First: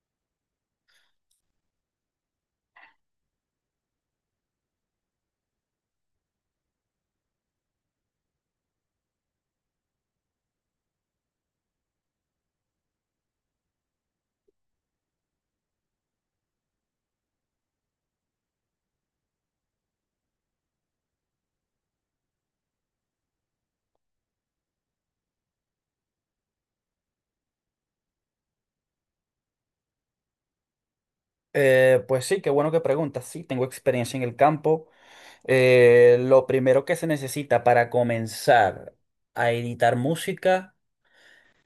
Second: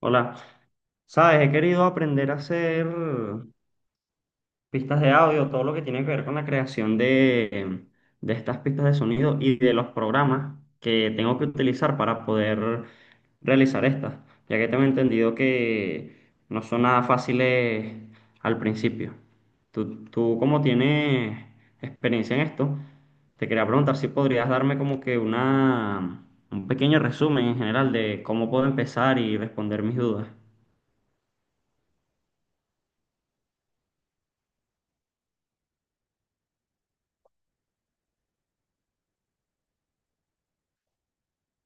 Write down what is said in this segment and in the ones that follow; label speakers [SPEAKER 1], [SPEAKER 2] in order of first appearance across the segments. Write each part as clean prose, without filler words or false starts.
[SPEAKER 1] Hola, sabes, he querido aprender a hacer pistas de audio, todo lo que tiene que ver con la creación de estas pistas de sonido y de los programas que tengo que utilizar para poder realizar estas, ya que tengo entendido que no son nada fáciles al principio. Tú como tienes experiencia en esto, te quería preguntar si podrías darme como que un pequeño resumen en general de cómo puedo empezar y responder mis dudas.
[SPEAKER 2] Pues sí, qué bueno que preguntas. Sí, tengo experiencia en el campo. Lo primero que se necesita para comenzar a editar música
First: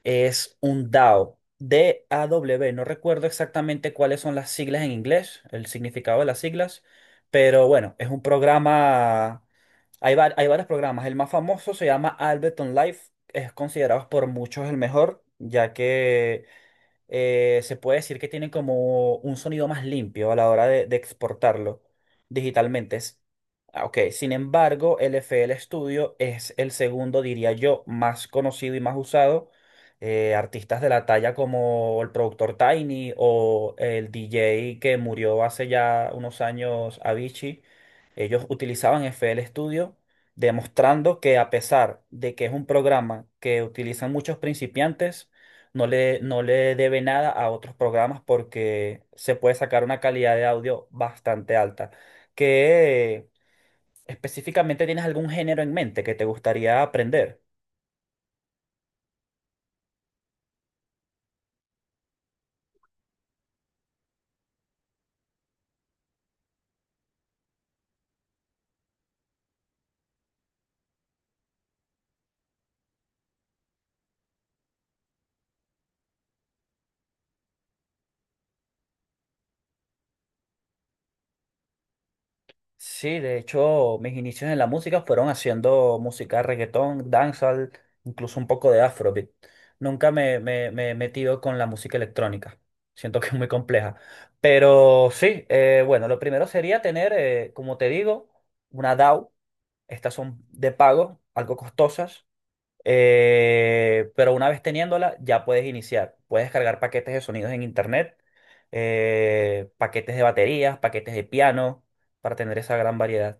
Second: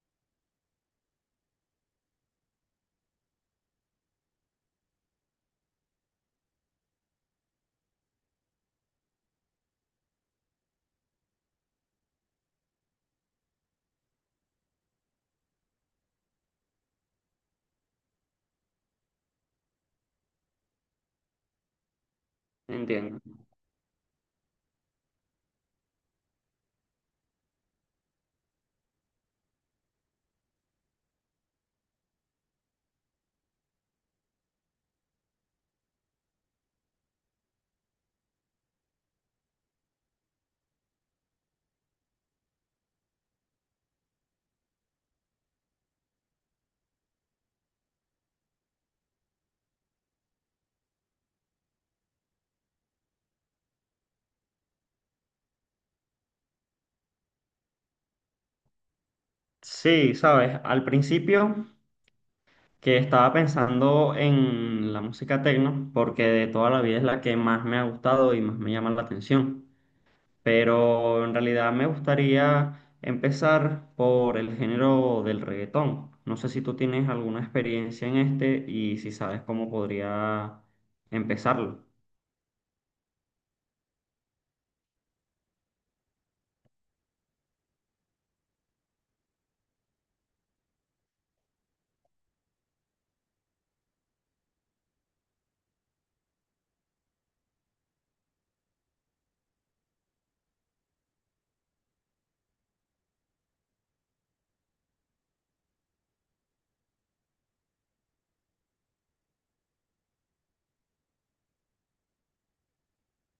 [SPEAKER 2] es un DAW, D-A-W. No recuerdo exactamente cuáles son las siglas en inglés, el significado de las siglas, pero bueno, es un programa. Hay varios programas. El más famoso se llama Ableton Live. Es considerado por muchos el mejor, ya que se puede decir que tienen como un sonido más limpio a la hora de exportarlo digitalmente.
[SPEAKER 1] Entiendo.
[SPEAKER 2] Ok, sin embargo, el FL Studio es el segundo, diría yo, más conocido y más usado. Artistas de la talla como el productor Tiny o el DJ que murió hace ya unos años, Avicii, ellos utilizaban FL Studio, demostrando que a pesar de que es un programa que utilizan muchos principiantes, no le debe nada a otros programas porque se puede sacar una calidad de audio bastante alta. ¿Que específicamente tienes algún género en mente que te gustaría aprender?
[SPEAKER 1] Sí, sabes, al principio que estaba pensando en la música techno, porque de toda la vida es la que más me ha gustado y más me llama la atención, pero en realidad me gustaría empezar por el género del reggaetón. No sé si tú tienes alguna experiencia en este y si sabes cómo podría empezarlo.
[SPEAKER 2] Sí, de hecho, mis inicios en la música fueron haciendo música reggaetón, dancehall, incluso un poco de afrobeat. Nunca me he metido con la música electrónica. Siento que es muy compleja. Pero sí, bueno, lo primero sería tener, como te digo, una DAW. Estas son de pago, algo costosas, pero una vez teniéndola ya puedes iniciar. Puedes cargar paquetes de sonidos en internet, paquetes de baterías, paquetes de piano, para tener esa gran variedad.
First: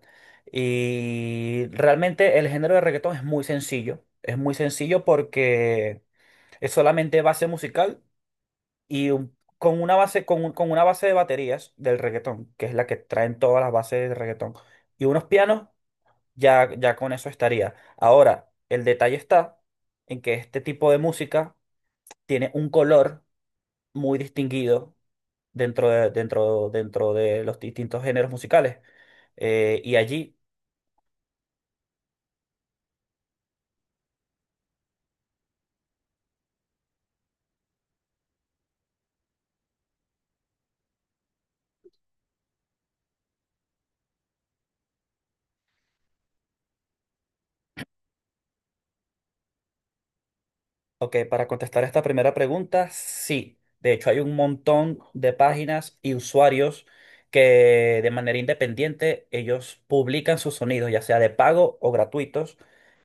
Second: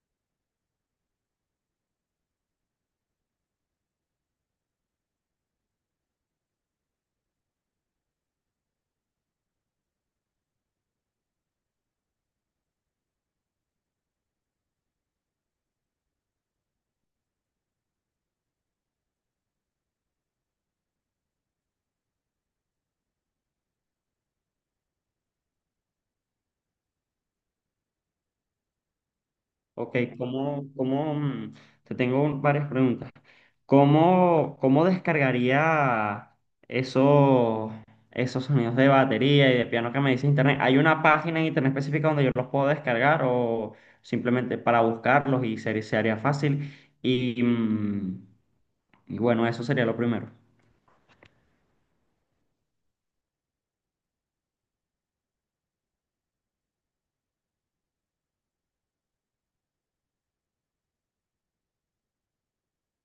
[SPEAKER 2] Y realmente el género de reggaetón es muy sencillo. Es muy sencillo porque es solamente base musical con una base, con una base de baterías del reggaetón, que es la que traen todas las bases de reggaetón, y unos pianos ya con eso estaría. Ahora, el detalle está en que este tipo de música tiene un color muy distinguido dentro de los distintos géneros musicales. Eh, y
[SPEAKER 1] Ok.
[SPEAKER 2] allí
[SPEAKER 1] ¿Cómo, te tengo varias preguntas. ¿Cómo, cómo descargaría esos, esos sonidos de batería y de piano que me dice internet? ¿Hay una página en internet específica donde yo los puedo descargar o simplemente para buscarlos y se haría fácil? Y, mm, y bueno, eso sería lo primero.
[SPEAKER 2] Ok, para contestar esta primera pregunta, sí. De hecho, hay un montón de páginas y usuarios que de manera independiente ellos publican sus sonidos, ya sea de pago o gratuitos,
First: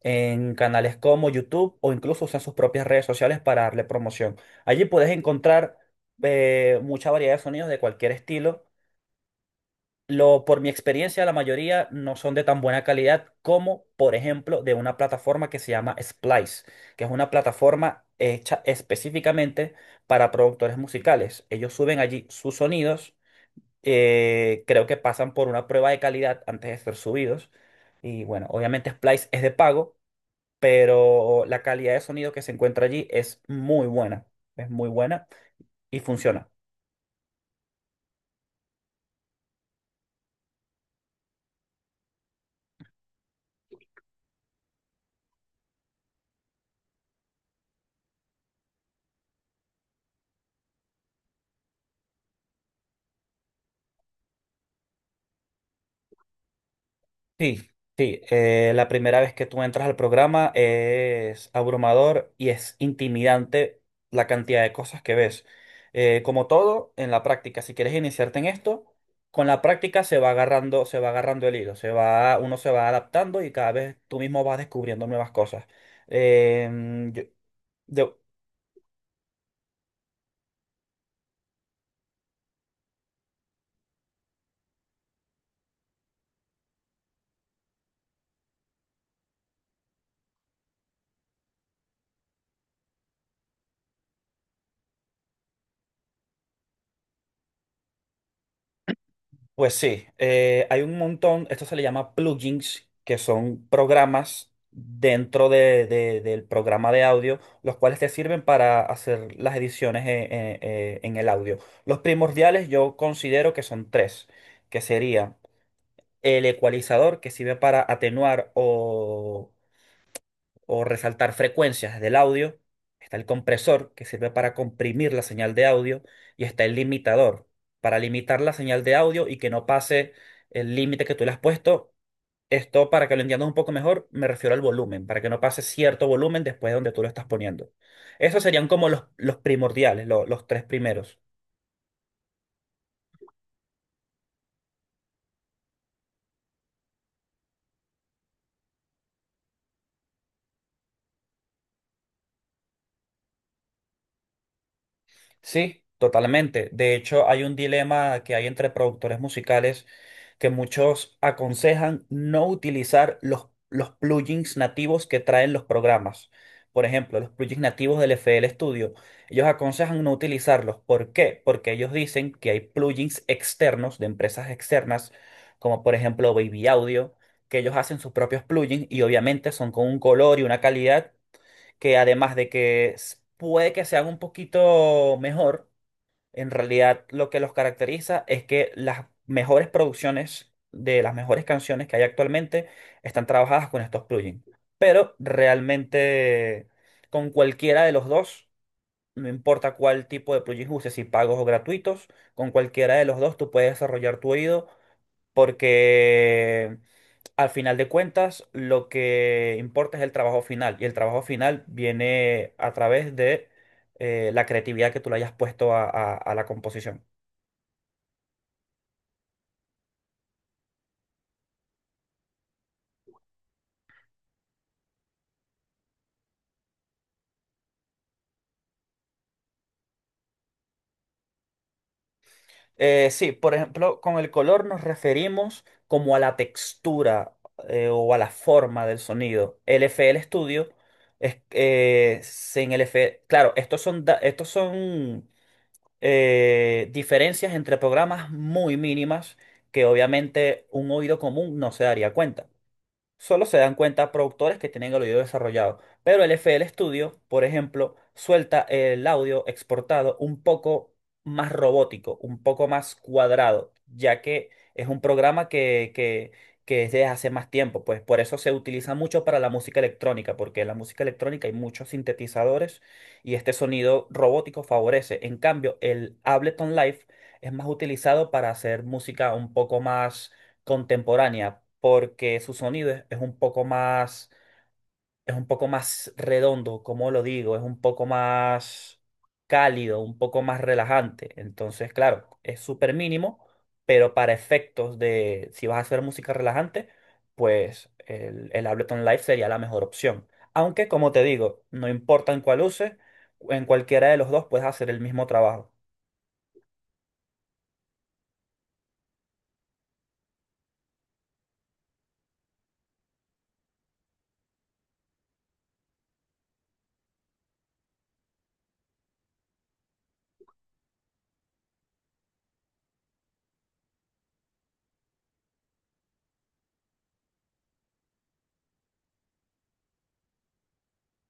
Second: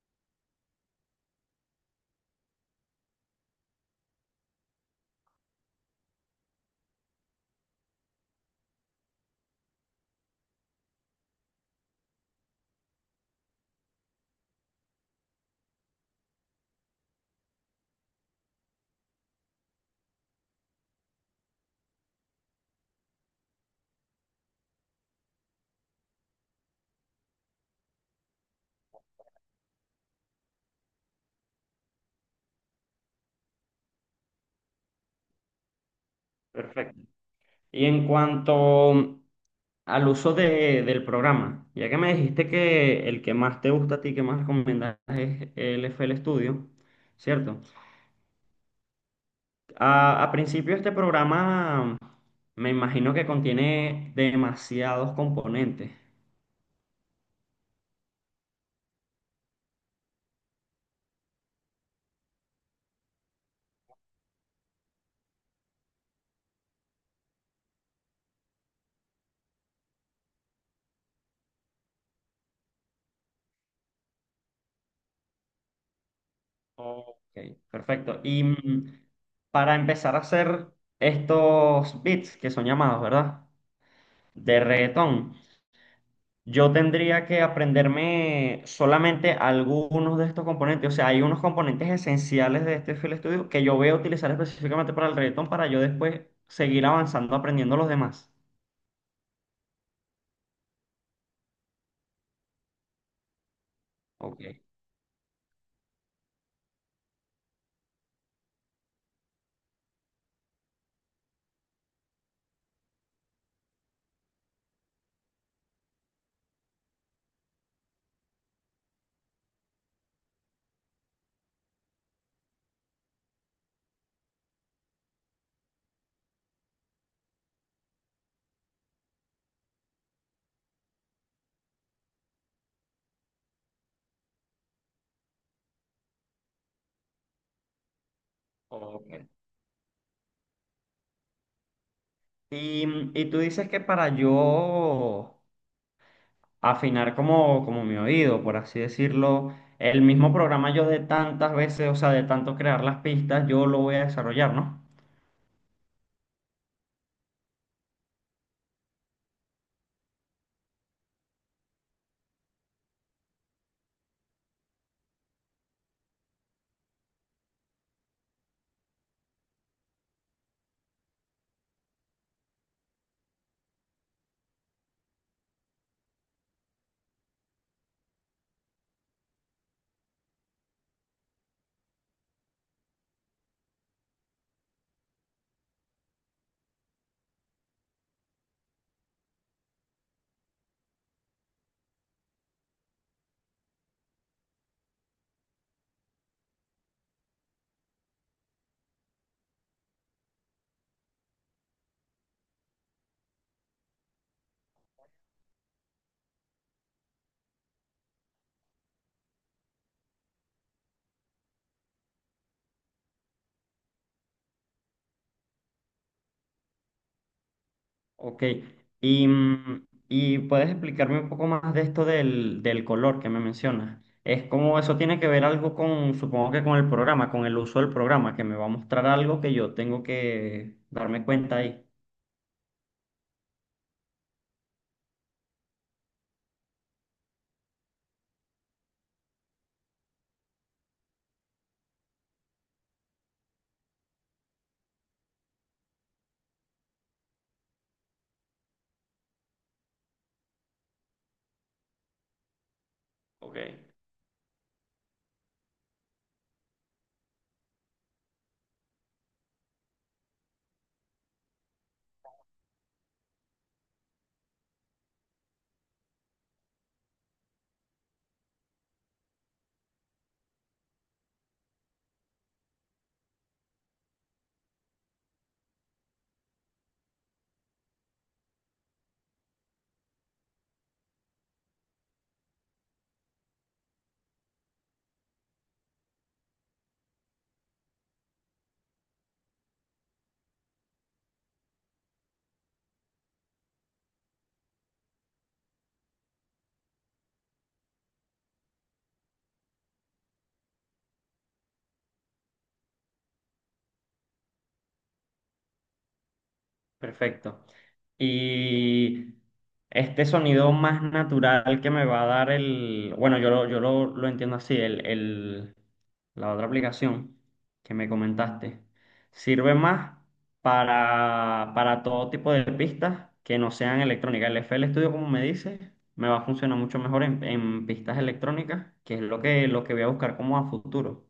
[SPEAKER 2] en canales como YouTube o incluso usan sus propias redes sociales para darle promoción. Allí puedes encontrar mucha variedad de sonidos de cualquier estilo. Lo, por mi experiencia, la mayoría no son de tan buena calidad como, por ejemplo, de una plataforma que se llama Splice, que es una plataforma hecha específicamente para productores musicales. Ellos suben allí sus sonidos. Creo que pasan por una prueba de calidad antes de ser subidos. Y bueno, obviamente Splice es de pago, pero la calidad de sonido que se encuentra allí es muy buena y funciona.
[SPEAKER 1] Perfecto. Y en cuanto al uso del programa, ya que me dijiste que el que más te gusta a ti, que más recomiendas es el FL Studio, ¿cierto? A principio este programa me imagino que contiene demasiados componentes.
[SPEAKER 2] Sí, sí. La primera vez que tú entras al programa es abrumador y es intimidante la cantidad de cosas que ves. Como todo, en la práctica, si quieres iniciarte en esto, con la práctica se va agarrando el hilo, se va, uno se va adaptando y cada vez tú mismo vas descubriendo nuevas cosas. Eh,
[SPEAKER 1] Ok,
[SPEAKER 2] yo- yo-
[SPEAKER 1] perfecto. Para empezar a hacer estos beats que son llamados, ¿verdad? De reggaetón. Yo tendría que aprenderme solamente algunos de estos componentes. O sea, hay unos componentes esenciales de este FL Studio que yo voy a utilizar específicamente para el reggaetón para yo después seguir avanzando aprendiendo los demás.
[SPEAKER 2] Pues sí, hay un montón, esto se le llama plugins, que son
[SPEAKER 1] Ok,
[SPEAKER 2] programas dentro del programa de audio, los cuales te sirven para hacer las ediciones en el audio. Los primordiales yo considero que son tres, que sería el ecualizador, que sirve para atenuar o resaltar frecuencias del audio. Está el compresor que sirve para comprimir la señal de audio y está el limitador para limitar la señal de audio y que no pase el límite que tú le has puesto. Esto, para que lo entiendas un poco mejor, me refiero al volumen, para que no pase cierto volumen después de donde tú lo estás poniendo. Esos serían como
[SPEAKER 1] ok.
[SPEAKER 2] los primordiales, los tres primeros.
[SPEAKER 1] Y tú dices que para yo afinar como mi oído, por así decirlo, el mismo programa yo de tantas veces, o sea, de tanto crear las pistas, yo lo voy a desarrollar, ¿no?
[SPEAKER 2] Sí, totalmente. De hecho, hay un dilema que hay entre productores musicales que muchos aconsejan no utilizar los plugins nativos que traen los programas. Por ejemplo, los plugins nativos del FL Studio. Ellos aconsejan no utilizarlos. ¿Por qué? Porque ellos dicen que hay plugins externos de empresas externas, como por ejemplo Baby Audio, que ellos hacen sus propios plugins y obviamente son con un color y una calidad que además de que puede que sean un poquito mejor, en realidad lo que los caracteriza es que las mejores producciones de las mejores canciones que hay actualmente están trabajadas con estos plugins. Pero realmente con cualquiera de los dos, no importa cuál tipo de plugins uses, si pagos o gratuitos, con cualquiera de los dos tú puedes desarrollar tu oído porque al final de cuentas, lo que importa es el trabajo final y el trabajo final viene a través de la creatividad que tú le hayas puesto a, a la composición.
[SPEAKER 1] Ok, y puedes explicarme un poco más de esto del color que me mencionas. Es como eso tiene que ver algo con, supongo que con el programa, con el uso del programa, que me va a mostrar algo que yo tengo que darme cuenta ahí.
[SPEAKER 2] Sí, por ejemplo, con el color nos referimos como a la textura, o a la forma del sonido. El FL Studio es en el FL, claro, estos son diferencias entre programas muy mínimas que obviamente un oído común no se daría cuenta. Solo se
[SPEAKER 1] Ok.
[SPEAKER 2] dan cuenta productores que tienen el oído desarrollado, pero el F FL Studio, por ejemplo, suelta el audio exportado un poco más robótico, un poco más cuadrado, ya que es un programa que es desde hace más tiempo, pues por eso se utiliza mucho para la música electrónica, porque en la música electrónica hay muchos sintetizadores y este sonido robótico favorece. En cambio, el Ableton Live es más utilizado para hacer música un poco más contemporánea, porque su sonido es un poco más, es un poco más redondo, como lo digo, es un poco más cálido, un poco más relajante. Entonces, claro, es súper mínimo, pero para efectos de si vas a hacer música relajante, pues el Ableton Live sería la mejor opción. Aunque, como te digo, no importa en cuál uses, en cualquiera de los dos puedes hacer el mismo trabajo.
[SPEAKER 1] Perfecto. Y este sonido más natural que me va a dar el, bueno, lo entiendo así, la otra aplicación que me comentaste, sirve más para todo tipo de pistas que no sean electrónicas. El FL Studio, como me dices, me va a funcionar mucho mejor en pistas electrónicas, que es lo que voy a buscar como a futuro.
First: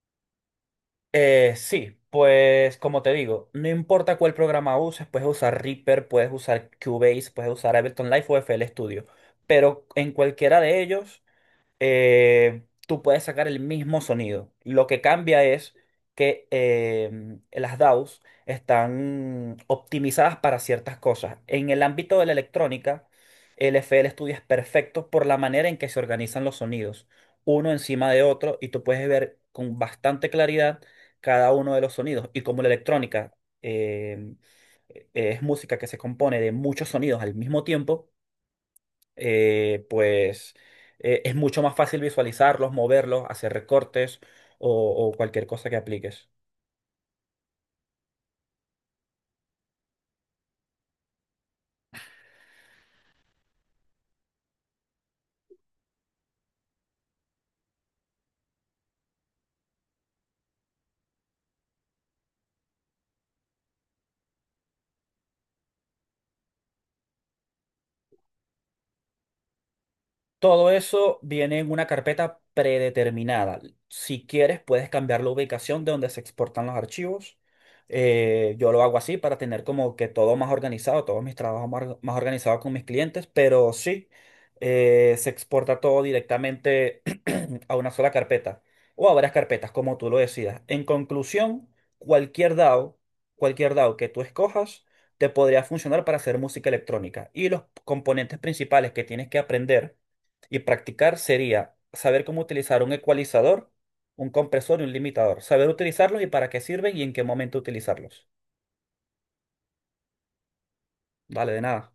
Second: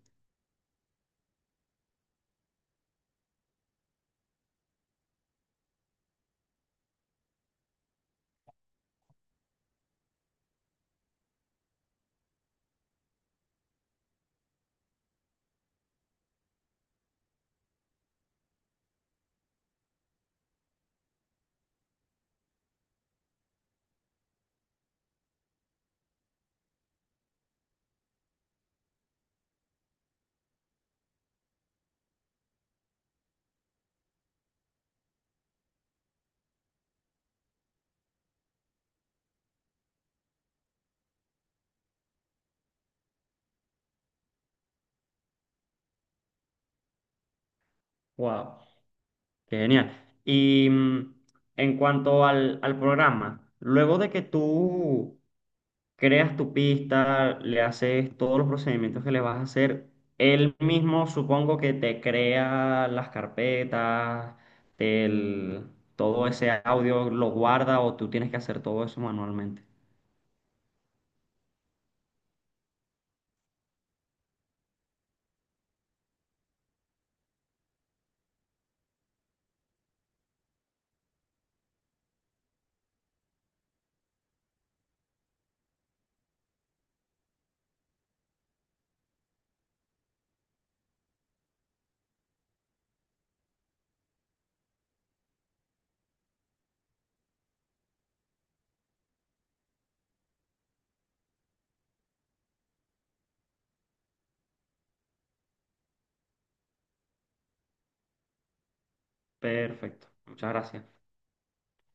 [SPEAKER 2] Sí, pues como te digo, no importa cuál programa uses, puedes usar Reaper, puedes usar Cubase, puedes usar Ableton Live o FL Studio, pero en cualquiera de ellos tú puedes sacar el mismo sonido. Lo que cambia es que las DAWs están optimizadas para ciertas cosas. En el ámbito de la electrónica, el FL Studio es perfecto por la manera en que se organizan los sonidos, uno encima de otro, y tú puedes ver con bastante claridad cada uno de los sonidos. Y como la electrónica em, es música que se compone de muchos sonidos al mismo tiempo, eh, pues es mucho más fácil visualizarlos, moverlos, hacer recortes o cualquier cosa que apliques.
[SPEAKER 1] Wow. Qué genial. Y mm, en cuanto al, al programa, luego de que tú creas tu pista, le haces todos los procedimientos que le vas a hacer, él mismo supongo que te crea las carpetas, el, todo ese audio lo guarda o tú tienes que hacer todo eso manualmente.
[SPEAKER 2] Todo eso viene en una carpeta predeterminada. Si quieres, puedes cambiar la ubicación de donde se exportan los archivos. Yo lo hago así para tener como que todo más organizado, todos mis trabajos más, más organizados con mis clientes, pero sí, se exporta todo directamente a una sola carpeta o a varias carpetas, como tú lo decidas. En conclusión, cualquier DAW, cualquier DAW que tú escojas, te podría funcionar para hacer música electrónica. Y los componentes principales que tienes que aprender y practicar sería saber cómo utilizar un ecualizador, un compresor y un limitador, saber utilizarlos y para qué sirven y en qué momento utilizarlos.
[SPEAKER 1] Perfecto. Muchas gracias.
[SPEAKER 2] Vale, de nada.